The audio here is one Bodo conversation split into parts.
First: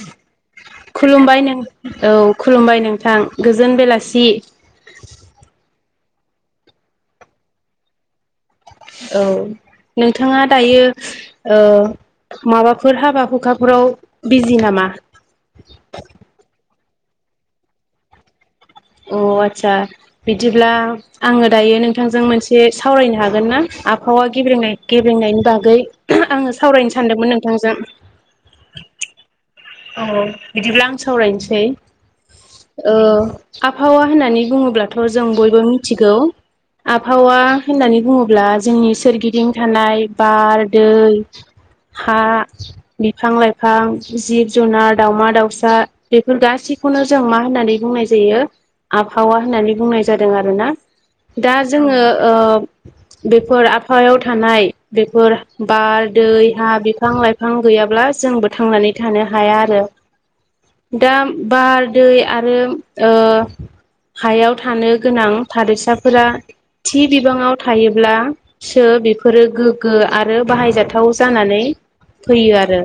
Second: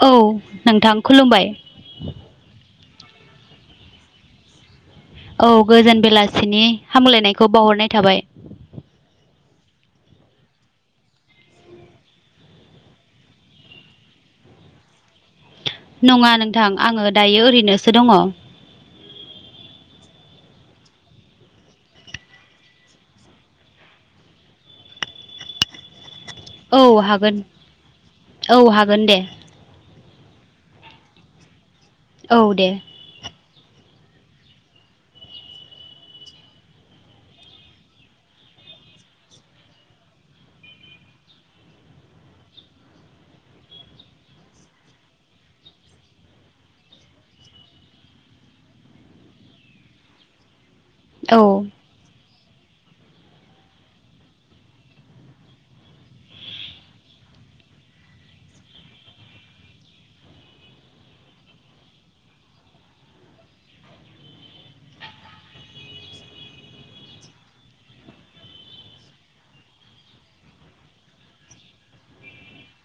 औ खुलुमबाय नों औ खुलुमबाय नों। थां गोजोन बेलासि। औ गोजोन बेलासिनि हामलायनायखौ बावहरनाय थाबाय। औ। नोंथाङा दायो ओ-माबाफोर हाबा हुखाफोराव बिजि नामा। नङा नोंथां आङो दायो ओरैनोसो दङ अ आदसा बिदिब्ला आङो दायो नोंथांजों मोनसे सावरायनो हागोन ना? आबहावा गेब्रेंनाय गेब्रेंनायनि बागै। ओ-आङो औ सावरायनो सानदोंमोन हागोन नोंथांजों। औ हागोन दे औ बिदिब्ला आं सावरायनोसै औ दे ओ आबहावा होननानै बुङोब्लाथ जों बयबो मिथिगौ। आबहावा होननानै बुङोब्ला जोंनि सोरगिदिं थानाय बार दै हा बिफां लाइफां जिब। जुनार दाउमा दाउसा बेफोर गासैखौनो जों मा होननानै बुंनाय जायो। आबहावा होननानै बुंनाय जादों आरोना औ दा जोङो ओ बेफोर आबहायाव थानाय बेफोर बार दै हा बिफां लाइफां गैयाब्ला जोंबो थांनानै थानो हाया आरो दा बार दै आरो ओ हायाव थानो गोनां थादेरसाफोरा थि बिबाङाव थायोब्ला सोर बेफोरो गोग्गो आरो बाहायजाथाव जानानै फैयो आरो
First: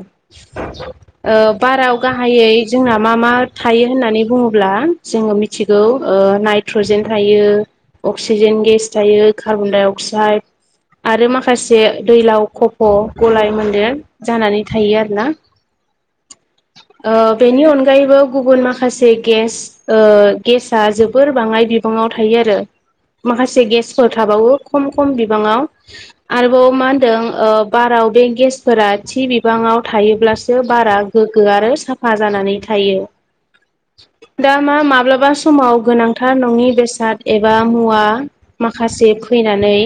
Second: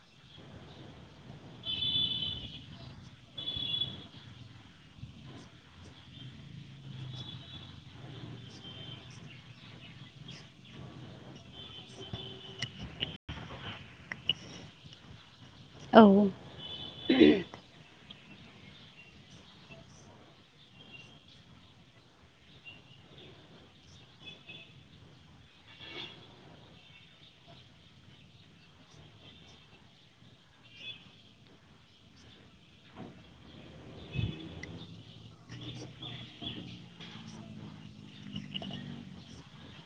ओ बाराव गाहायै जोंना मा मा थायो होननानै बुङोब्ला जोङो मिथिगौ ओ नाइट्रजेन थायो अक्सिजेन गेस थायो कार्बन डाइ अक्साइड आरो माखासे दैलाव खफ' गलाय मोन्देर जानानै थायो आरोना। औ ओ बेनि अनगायैबो गुबुन माखासे गेस ओ गेसआ जोबोर बाङाय बिबाङाव थायो आरो माखासे गेसफोर थाबावो खम खम बिबाङाव आरोबाव मा होनदों ओ बारा औ बे गेसफोरा थि बिबाङाव थायोब्लासो बारा गोग्गो आरो साफा जानानै थायो। दा मा माब्लाबा समाव गोनांथार नङि बेसाद एबा मुवा माखासे फैनानै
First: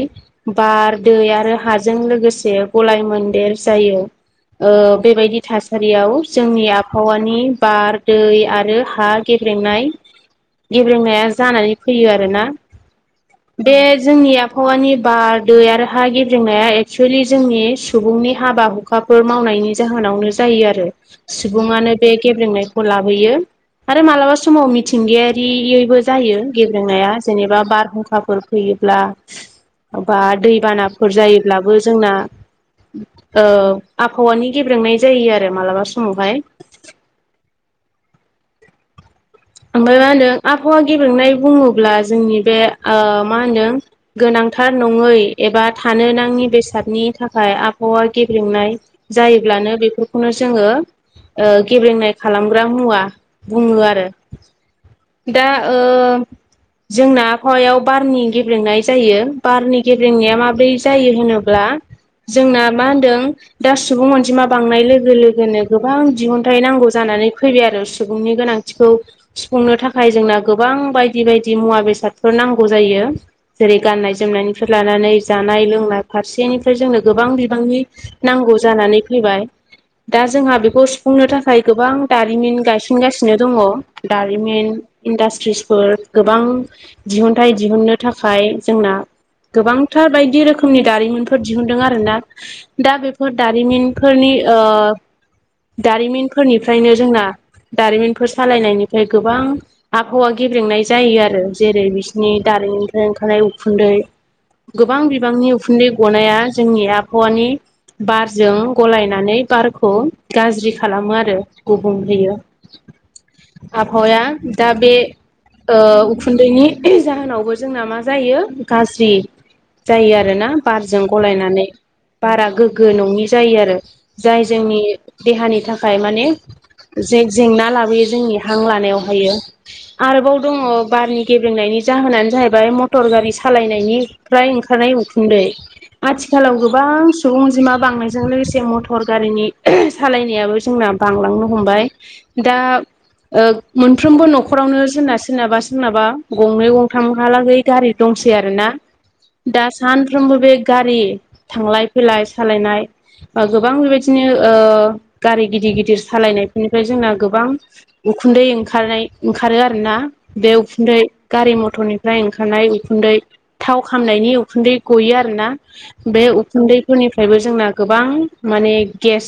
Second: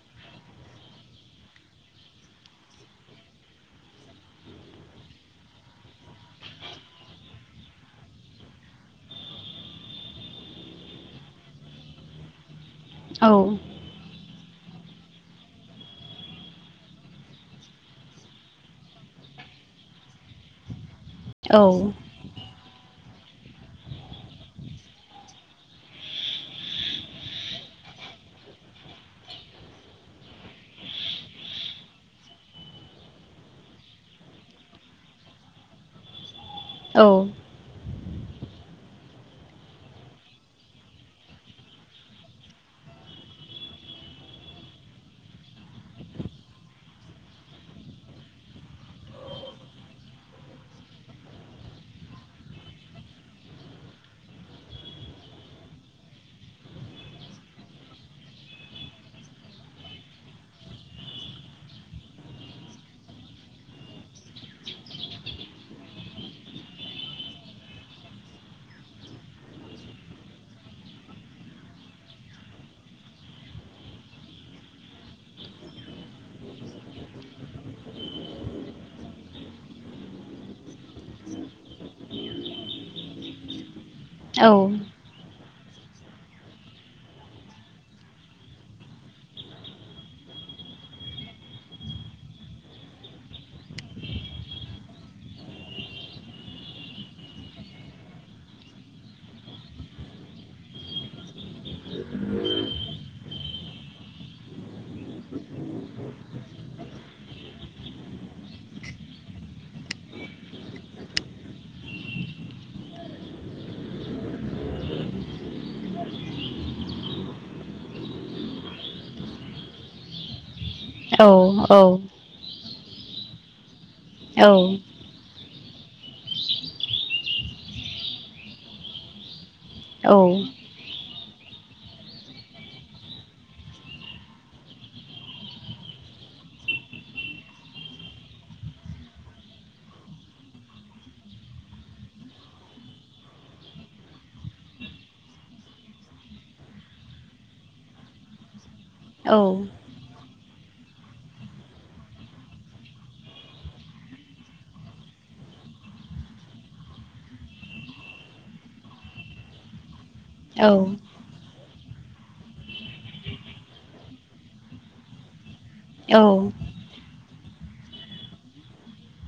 बार दै आरो हाजों लोगोसे गलाय मोनदेर जायो। ओ बेबायदि थासारियाव जोंनि आबहावानि बार दै आरो हा गेब्रेंनाय। गेब्रेंनाया जानानै फैयो आरोना औ बे जोंनिया आबहावानि बार दै आरो हा गेब्रेऔनाया एक्सुेलि जोंनि सुबुंनि हाबा हुखाफोर मावनाय। नि जाहोनावनो जायो आरो औ सुबुङानो बे गेब्रेंनायखौ लाबोयो। आरो मालाबा समाव मिथिंगायारियैबो जायो गेब्रेंनाया जेनेबा बारहुंखाफोर फैयो। ब्ला बा दैबानाफोर जायोब्लाबो जोंना ओ आबहावानि गेब्रेंनाय जायो आरो मालाबा समावहाय औ ओमफ्राय मा होनदों आबहावा गेब्रेंनाय बुङोब्ला जोंनि बे ओ मा होनदों गोनां। थार नङै एबा थानो नाङि बेसादनि थाखाय आबहावा गेब्रेेंनाय जायो। ब्लानो बेफोरखौनो जोङो ओ गेब्रेंनाय खालामग्रा मुवा बुङो आरो दा ओ जोंना आबहावायाव बारनि गेब्लेंनाय जायो बारनि गेब्लेंनाया माब्रै जायो होनोब्ला जोंना मा होनदों दा सुबुं अनजिमा बांनाय लोगो लोगोनो गोबां दिहुनथाइ नांगौ जानाय। नानै फैबाय आरो सुबुंनि गोनांथिखौ सुफुंनो थाखाय जोंना गोबां बायदि बायदि मुवा बेसादफोर नांगौ जायो। जेरै गाननाय जोमनायनिफ्राय लानानै जानाय लोंनाय फारसेनिफ्राय जोंनो गोबां बिबांनि नां नांगौ जानानै फैबाय दा जोंहा बेखौ सुफुंनो थाखाय गोबां दारिमिन गायसनगासिनो दङ औ दारिमिन इन्डासट्रिस फोर गोबां दिहुनथाइ दिहुननो थाखाय जोंना गोबांथार बायदि रोखोमनि दारिमिनफोर दिहुदों आरोना दा बेफोर दारिमिनफोरनि ओ दारिमिनफोरनिफ्रायनो जोंना दारिमिनफोर सालायनायनि फ्राय गोबां आबहावा गेब्रेंनाय जायो आरो जेरै बिसिनि दारिनिफ्राय ओंखारनाय उखुन्दै ऐ गोबां बिबांनि उखुन्दै गनाया जोंनि आबहवानि बारजों गलायनानै बारख' गाज्रि खालामो आरो गुबुंहोयो आबहावाया दा बे ओ उखुन्दैनि जाहोनावबो जोंना मा जायो गाज्रि जायो आरोना बारजों औ गलायनानै बारा गोगो नङि जायो आरो जाय जोंनि देहानि थाखाय माने जे-जेंना लाबोयो जोंनि हां लानायाव हायो औ आरोबाव दङ बारनि गेब्रेंनायनि जाहोनानो जाहैबाय मटर गारि सालायनायनि फ्राय ओंखारनाय उखुन्दै आथिखालाव गोबां सुबुं अनजिमा बांनायजों लोगोसे मटर गारिनि सालायनायाबो जोंना बांलांनो हमबाय दा ओ मोनफ्रोमबो न'खरावनो जोंना सोरनाबा सोरनाबा गंनै गंथामहालागै गारि दंसेै आरोना दा सानफ्रोमबो बे गारि थांलाय फैलाय सालायनाय बा गोबां बेबायदिनो ओ गारि गिदिर गिदिर सालायनायफोरनिफ्राय जोंना गोबां उखुन्दै ओंखारनाय ओंखारो आरोना बे उखुन्दै गारि मथरनि फ्राय ओंखारनाय उखुन्दै थाव खामनायनि उखुन्दै गयो आरो ना। बे उखुन्दैफोरनिफ्रायबो जोंना गोबां माने गेस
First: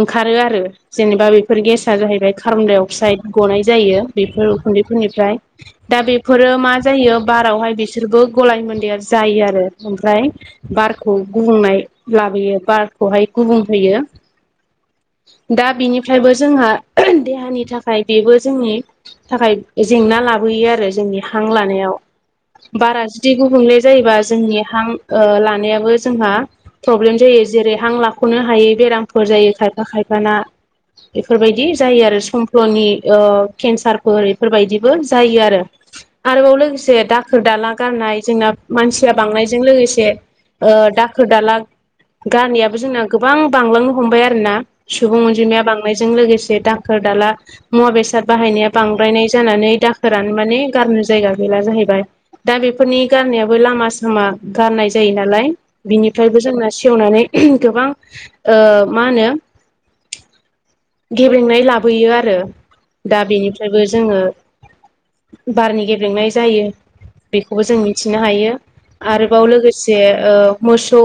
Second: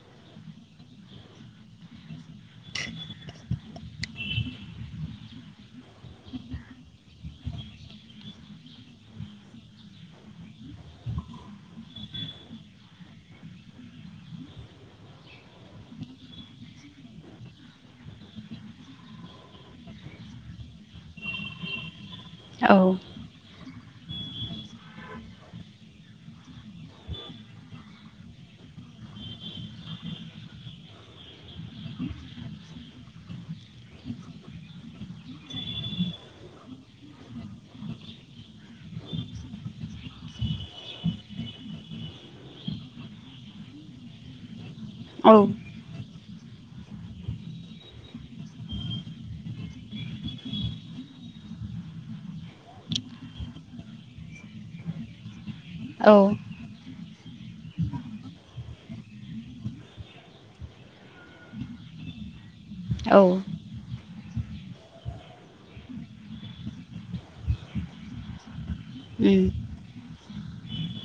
ओंखारो आरो जेनेबा बेफोर गेसा जाहैबाय कारबनदाय अकसाइड गनाय जायो बेफोर उखुन्दैफोरनिफ्राय दा बेफोरो मा जायो बारावहाय बि सोरबो गलाय मोन्दैया जायो आरो ओमफ्राय बारखौ गुबुंनाय लाबोयो बार खहाय गुबुं होयो दा बिनिफ्रायबो जोंहा देहानि थाखाय खाय बेबो जोंनि थाखाय जेंना लाबोयो आरो जोंनि हां लानायाव बारा जुदि गुबुंले जायोबा जोंनि हां ओ लानायाबो जोंहा प्रब्लेम जायो जेरै हां लाख'नो हायि बे बेरामफोर जायो खायफा खायफा ना बेफोरबायदि जायो आरो सम अनि ओ केन्सारफोर इफोरबायदिबो जायो आरो आरोबाव लोगोसे दाखोर दाला गारनाय जोंना मानसिया बांनायजों लोगोसे ओ दाखोर दाला गारनायाबो जोंना गोबां बांलांनो हमबाय आरो ना। सुबुं अनजिमाया बांनायजों लोगोसे दाखोर दाला मुवा बेसाद बाहायनाया बांद्रायनाय जानानै दाखोरानो माने गारनो जायगा गैला जाहैबाय। दा बेफोरनि गारनायाबो लामा सामा गारनाय जायो नालाय बिनिफ्रायबो जोंना सेवनानै गोबां ओ मा होनो गेब्रेंनाय लाबोयो आ रो दा बेनिफ्रायबो जोङो बारनि गेब्रेंनाय जायो। बेखौबो जों मिथिनो हायो आरोबाव लोगोसे ओ मोसौ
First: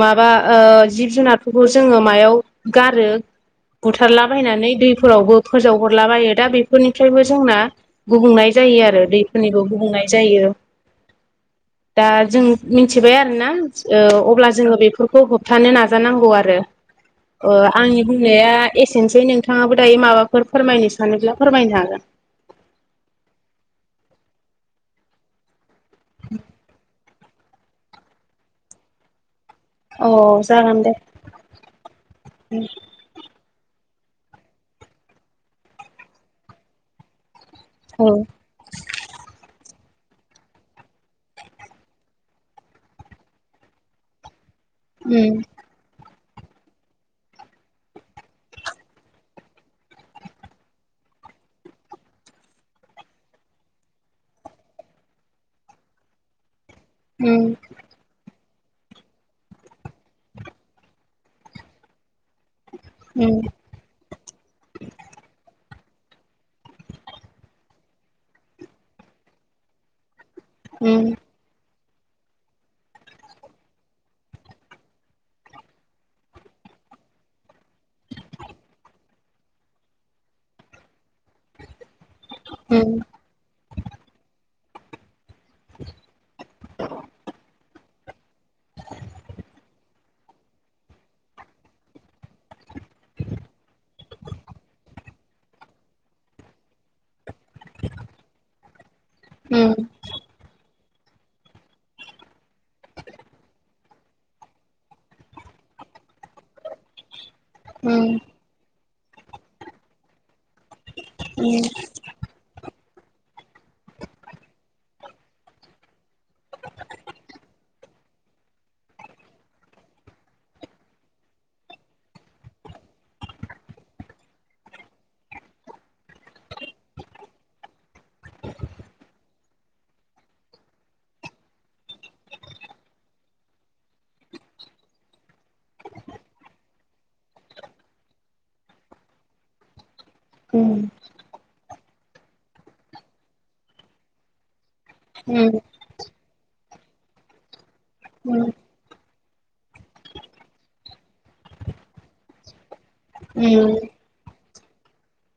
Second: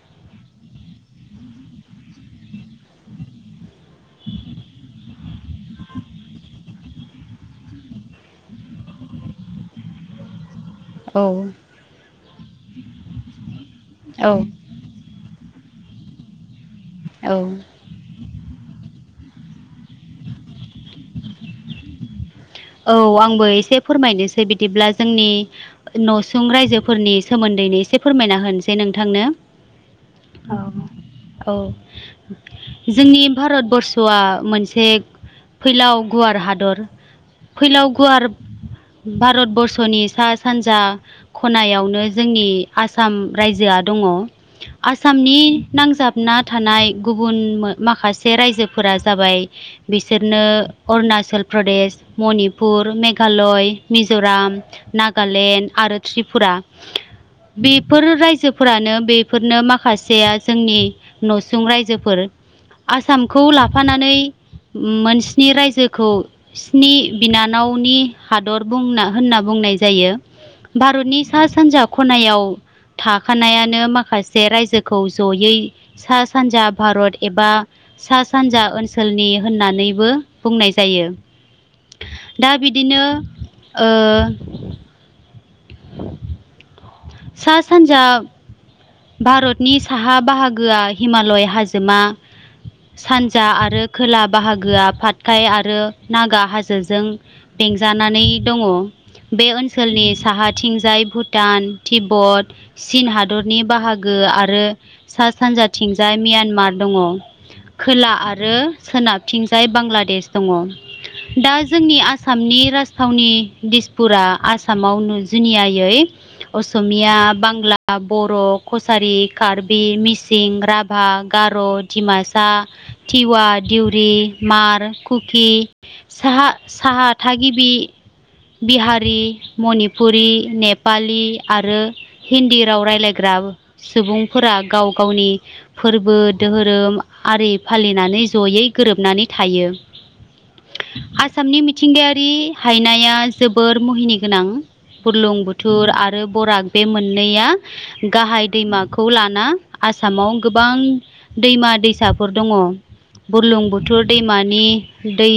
माबा ओ जिब जुनारफोरखौ जोङो मायाव गारो बुथारलाबायायनानै दै फोरावबो फोजावहरलाबायो दा बेफोरनिफ्रायबो जोंना गुबुंनाय जायो आरो दैफोरनिबो गुबुं नाय जायो। औ। दा जों मिन्थिबाय आरोना ओ औ अब्ला जोङो बेफोरखौ होबथानो नाजानांगौ आरो। औ ओ आंनि बुंनाया एसेनोसै नोंथाङाबो दायो माबाफोर फोरमायनो सानोब्ला फोरमायनो हागोन। औ आंबो एसे फोरमायनोसै बिदिब्ला जोंनि न'सुं रायजोफोरनि सोमोन्दैनो एसे फोरमायना होनोसै नोंथांनो। अ' जागोन दे। औ जोंनि भारतबर्ष'आ मोनसे फैलाव गुवार हादर। फैलाव औ गुवार भारतबर्स नि सा सानजा खनायावनो जोंनि आसाम रायजोआ दङ। आसामनि उम नांजाब ना थानाय गुबुन माखासे रायजोफोरा जाबाय बिसोरनो अरुना- -चल प्रदेश, मणिपुर, मेघालय, मिजराम, नागालेण्ड आरो त्रि -पुरा उम बेफोर रायजोफोरानो बेफोरनो माखासेया जोंनि नसुं रायजोफोर आसामखौ उम लाफानानै मोनस्नि रायजो खौ स्नि बिनानावनि हादर बुंना होनना बुंनाय जायो। उम भारतनि सा - सानजा खनायाव थाखानायानो माखासे रायजोखौ जयै सा सानजा भारत एबा सा सानजा ओनसोलनि होननानैबो बुंनाय जायो। [inaudible] दा उम बिदिनो ओ सा सानजा भारतनि साहा बाहागोआ हिमालय हाजोमा सानजा आरो खोला बाहागोआ फातखाय आरो नागा हाजोजों बेंजानानै दङ बे उम ओनसोलनि साहाथिं जाय भुटान तिब्बत चीन हादर नि बाहागो आरो सा सानजाथिंजाय म्यानमार दङ । खोला आरो सोनाबथिंजाय बांलादेश दङ । दा जोंनि आसामनि राज थावनि दिसफुरा आसामाव जुनियायै असमिया बांला बर', कसारि, कार्बि, मिसिं, राभा, गार, डिमासा टिवा, दिउरि, मार, कुकि, साहा साहा थागिबि बिहारि, मणिपुरि, नेपालि आरो हिन्दी राव रायज्लायग्रा सुबुंफोरा गाव गावनि फोरबो धोरोम आरि फालिनानै जयै गोरोबनानै थायो उम । आसामनि मिथिंगायारि हायनाया जोबोर मुहिनि गोनां । उम बुरलुंबुथुर आरो बराक बे मोननैया उम गाहाय दैमाखौ लाना आसामाव गोबां दैमा दैसाफोर दङ । उम उम बुरलुंबुथुर दैमानि दै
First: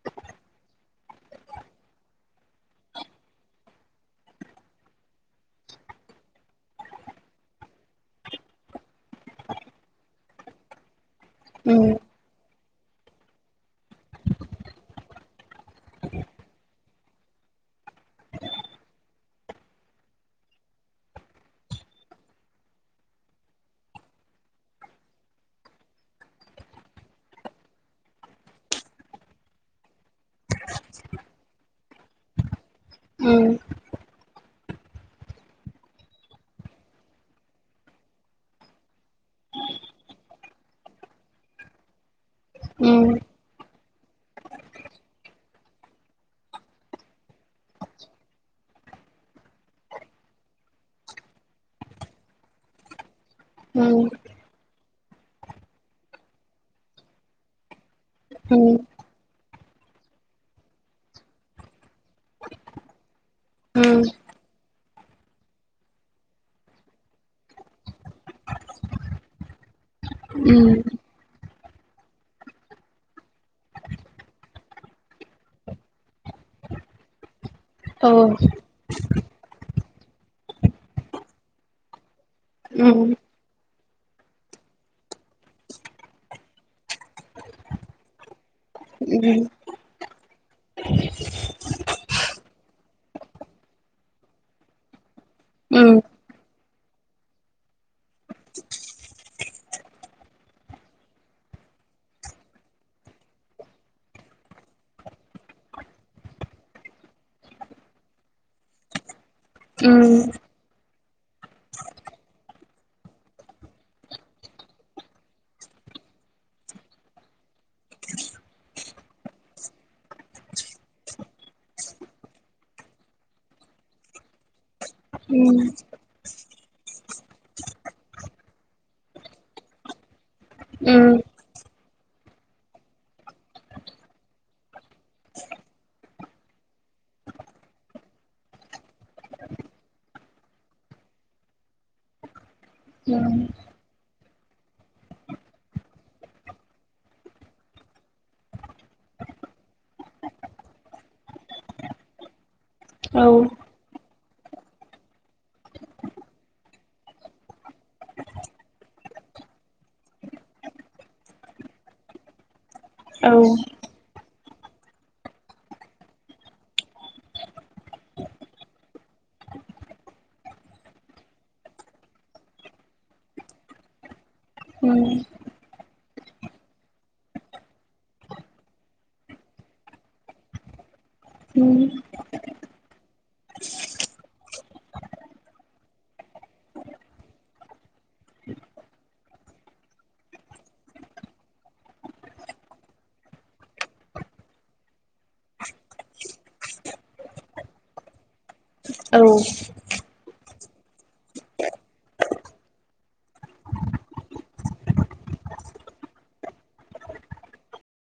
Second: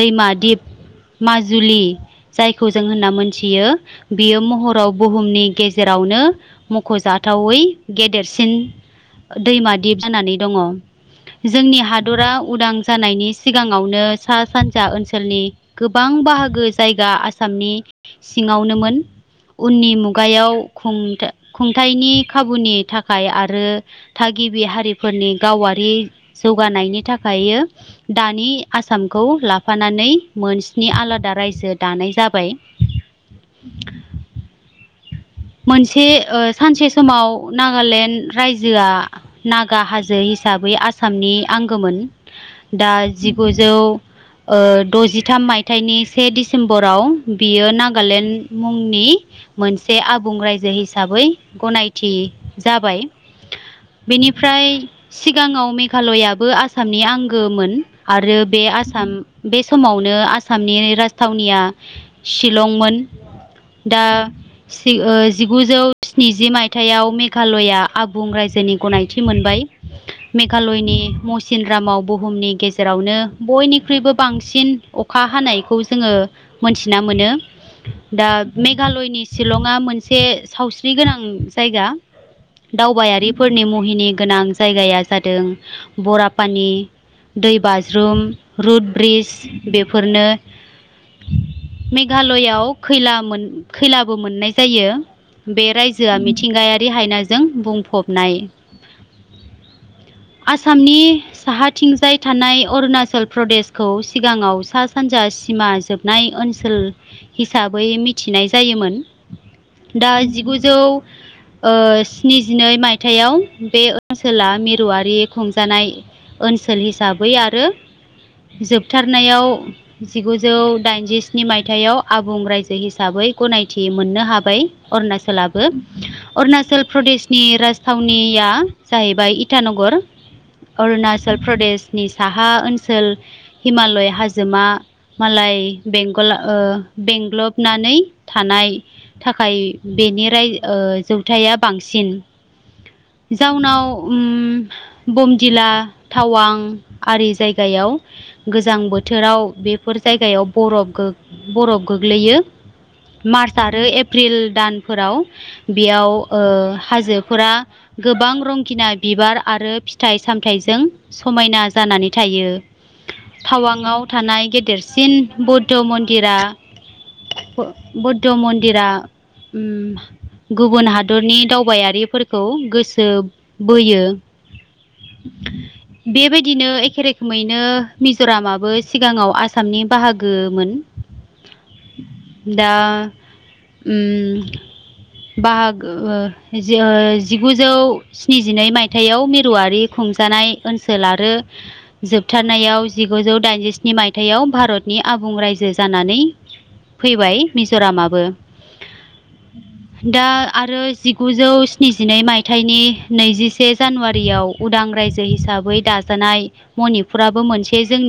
दैमा दिप माजुलि जायखौ जों होनना मोनथियो बियो महराव बुहुमनि गेजेरावनो मखजाथावै गेदेरसिन दैमा दिप जानानै दङ । जोंनि हादरा उदां जानायनि सिगाङावनो सा सानजा ओनसोलनि गोबां बाहागो जायगा आसामनि सिङावनोमोन । उननि मुगायाव खुं खुंथायाइनि खाबुनि थाखाय आरो थागिबि हारिफोरनि गावारि जौगानायनि थाखायो दानि आसामखौ लाफानानै मोनस्नि आलादा रायजो दानाय जाबाय । उम्म । मोनसे ओ सानसे समाव नागालेण्ड रायजोआ नागा हाजो हिसाबै आसामनि आंगोमोन दा उम उम जिगुजौ ओ दजिथाम मायथाइनि से डिसेम्बराव बियो नागालेण्ड मुंनि मोनसे आबुं रायजो हिसाबै गनायथि जाबाय उम औ । बेनिफ्राय सिगाङाव मेघालयाबो आसामनि आंगोमोन । आरो उम बे आसाम बे समावनो आसामनि राजथावनिया शिलंमोन । उम उम दा जिगुजौ स्निजि मायथायाइाव मेघालया आबुं रायजोनि गनायथि मोनबाय । मेघालयनि मौ सिनरामाव बुहुमनि गेजेरावनो बयनिख्रुइबो बांसिन अखा हानायखौ जोङो मोनथिना मोनो औ दा मेघालयनि शिलं ङा मोनसे सावस्रि गोनां जायगा । दावबायारिफोरनि मुहिनि गोनां जायगाया जादों बरापानि दै बाज्रुम रुड ब्रिज बे फोरनो मेघालयाव खैला मोन खैलाबो मोननाय जायो बे रायजोआ मिथिंगायारि हायनाजों बुंफबनाय । आसामनि साहाथिंजाय थानाय अरुणाचल प्रदेशखौ सिगाङाव सा सानजा सिमा जोबनाय ओनसोल हिसाबै मिथिनाय जायोमोन । दा जिगुजौ ओ स्निजिनै मायथाइयाव बे ओनसोला मिरुआरि खुंजानाय, ओनसोल हिसाबै आरो जोबथारनायाव जिगुजौ दाइनजिस्नि मायथाइयाव आबुं रायजो हिसाबै, गनायथि मोननो हाबाय अरुणाचल अरुणाचल प्रदेशनि राजथावनिया, जाहैबाय इटानगर अरुणाचल प्रदेशनि साहा ओनसोल हिमालय हाजोमा मालाय बेंगल ओ बेंग्लबनानै थानाय, थाखाय बेनि राय जौवथाया बांसिन जाउनाव उम बमदिला टावां आरि जायगायाव, गोजां बोथोराव बेफोर जायगायाव बरफ गो बरफ गोग्लैयो। औ मार्च आरो एप्रिल दानफोराव बेयाव ओ हाजोफोरा गोबां रंखिना, बिबार आरो फिथाइ सामथाइजों समायना जानानै थायो। औ थावाङाव थानाय, गेदेरसिन बौद्ध मन्दिरा बौद्ध मन्दिरा, उम गुबुन हादरनि दावबायारिफोरखौ गोसो बोयो, उम बेबायदिनो एखे रोखोमैनो मिजरामाबो सिगाङाव आसामनि बाहागोमोन उम दा उम बाहागो जि जिगुजौ स्निजिनै मायथाइयाव मिरुवारि खुं खुंजानाय ओनसोल आरो जोबथारनायाव जिगुजौ दाइनजिस्नि मायथाइयाव भारतनि आबुं रायजो जानानै फैबाय मिजरामा औ दा आरो जिगुजौ स्निजिनै मायथाइनि नैजिसे जानुवारियाव उदां रायजो हिसाब साबै दाजानाय मनिपुराबो मोनसे जोंनि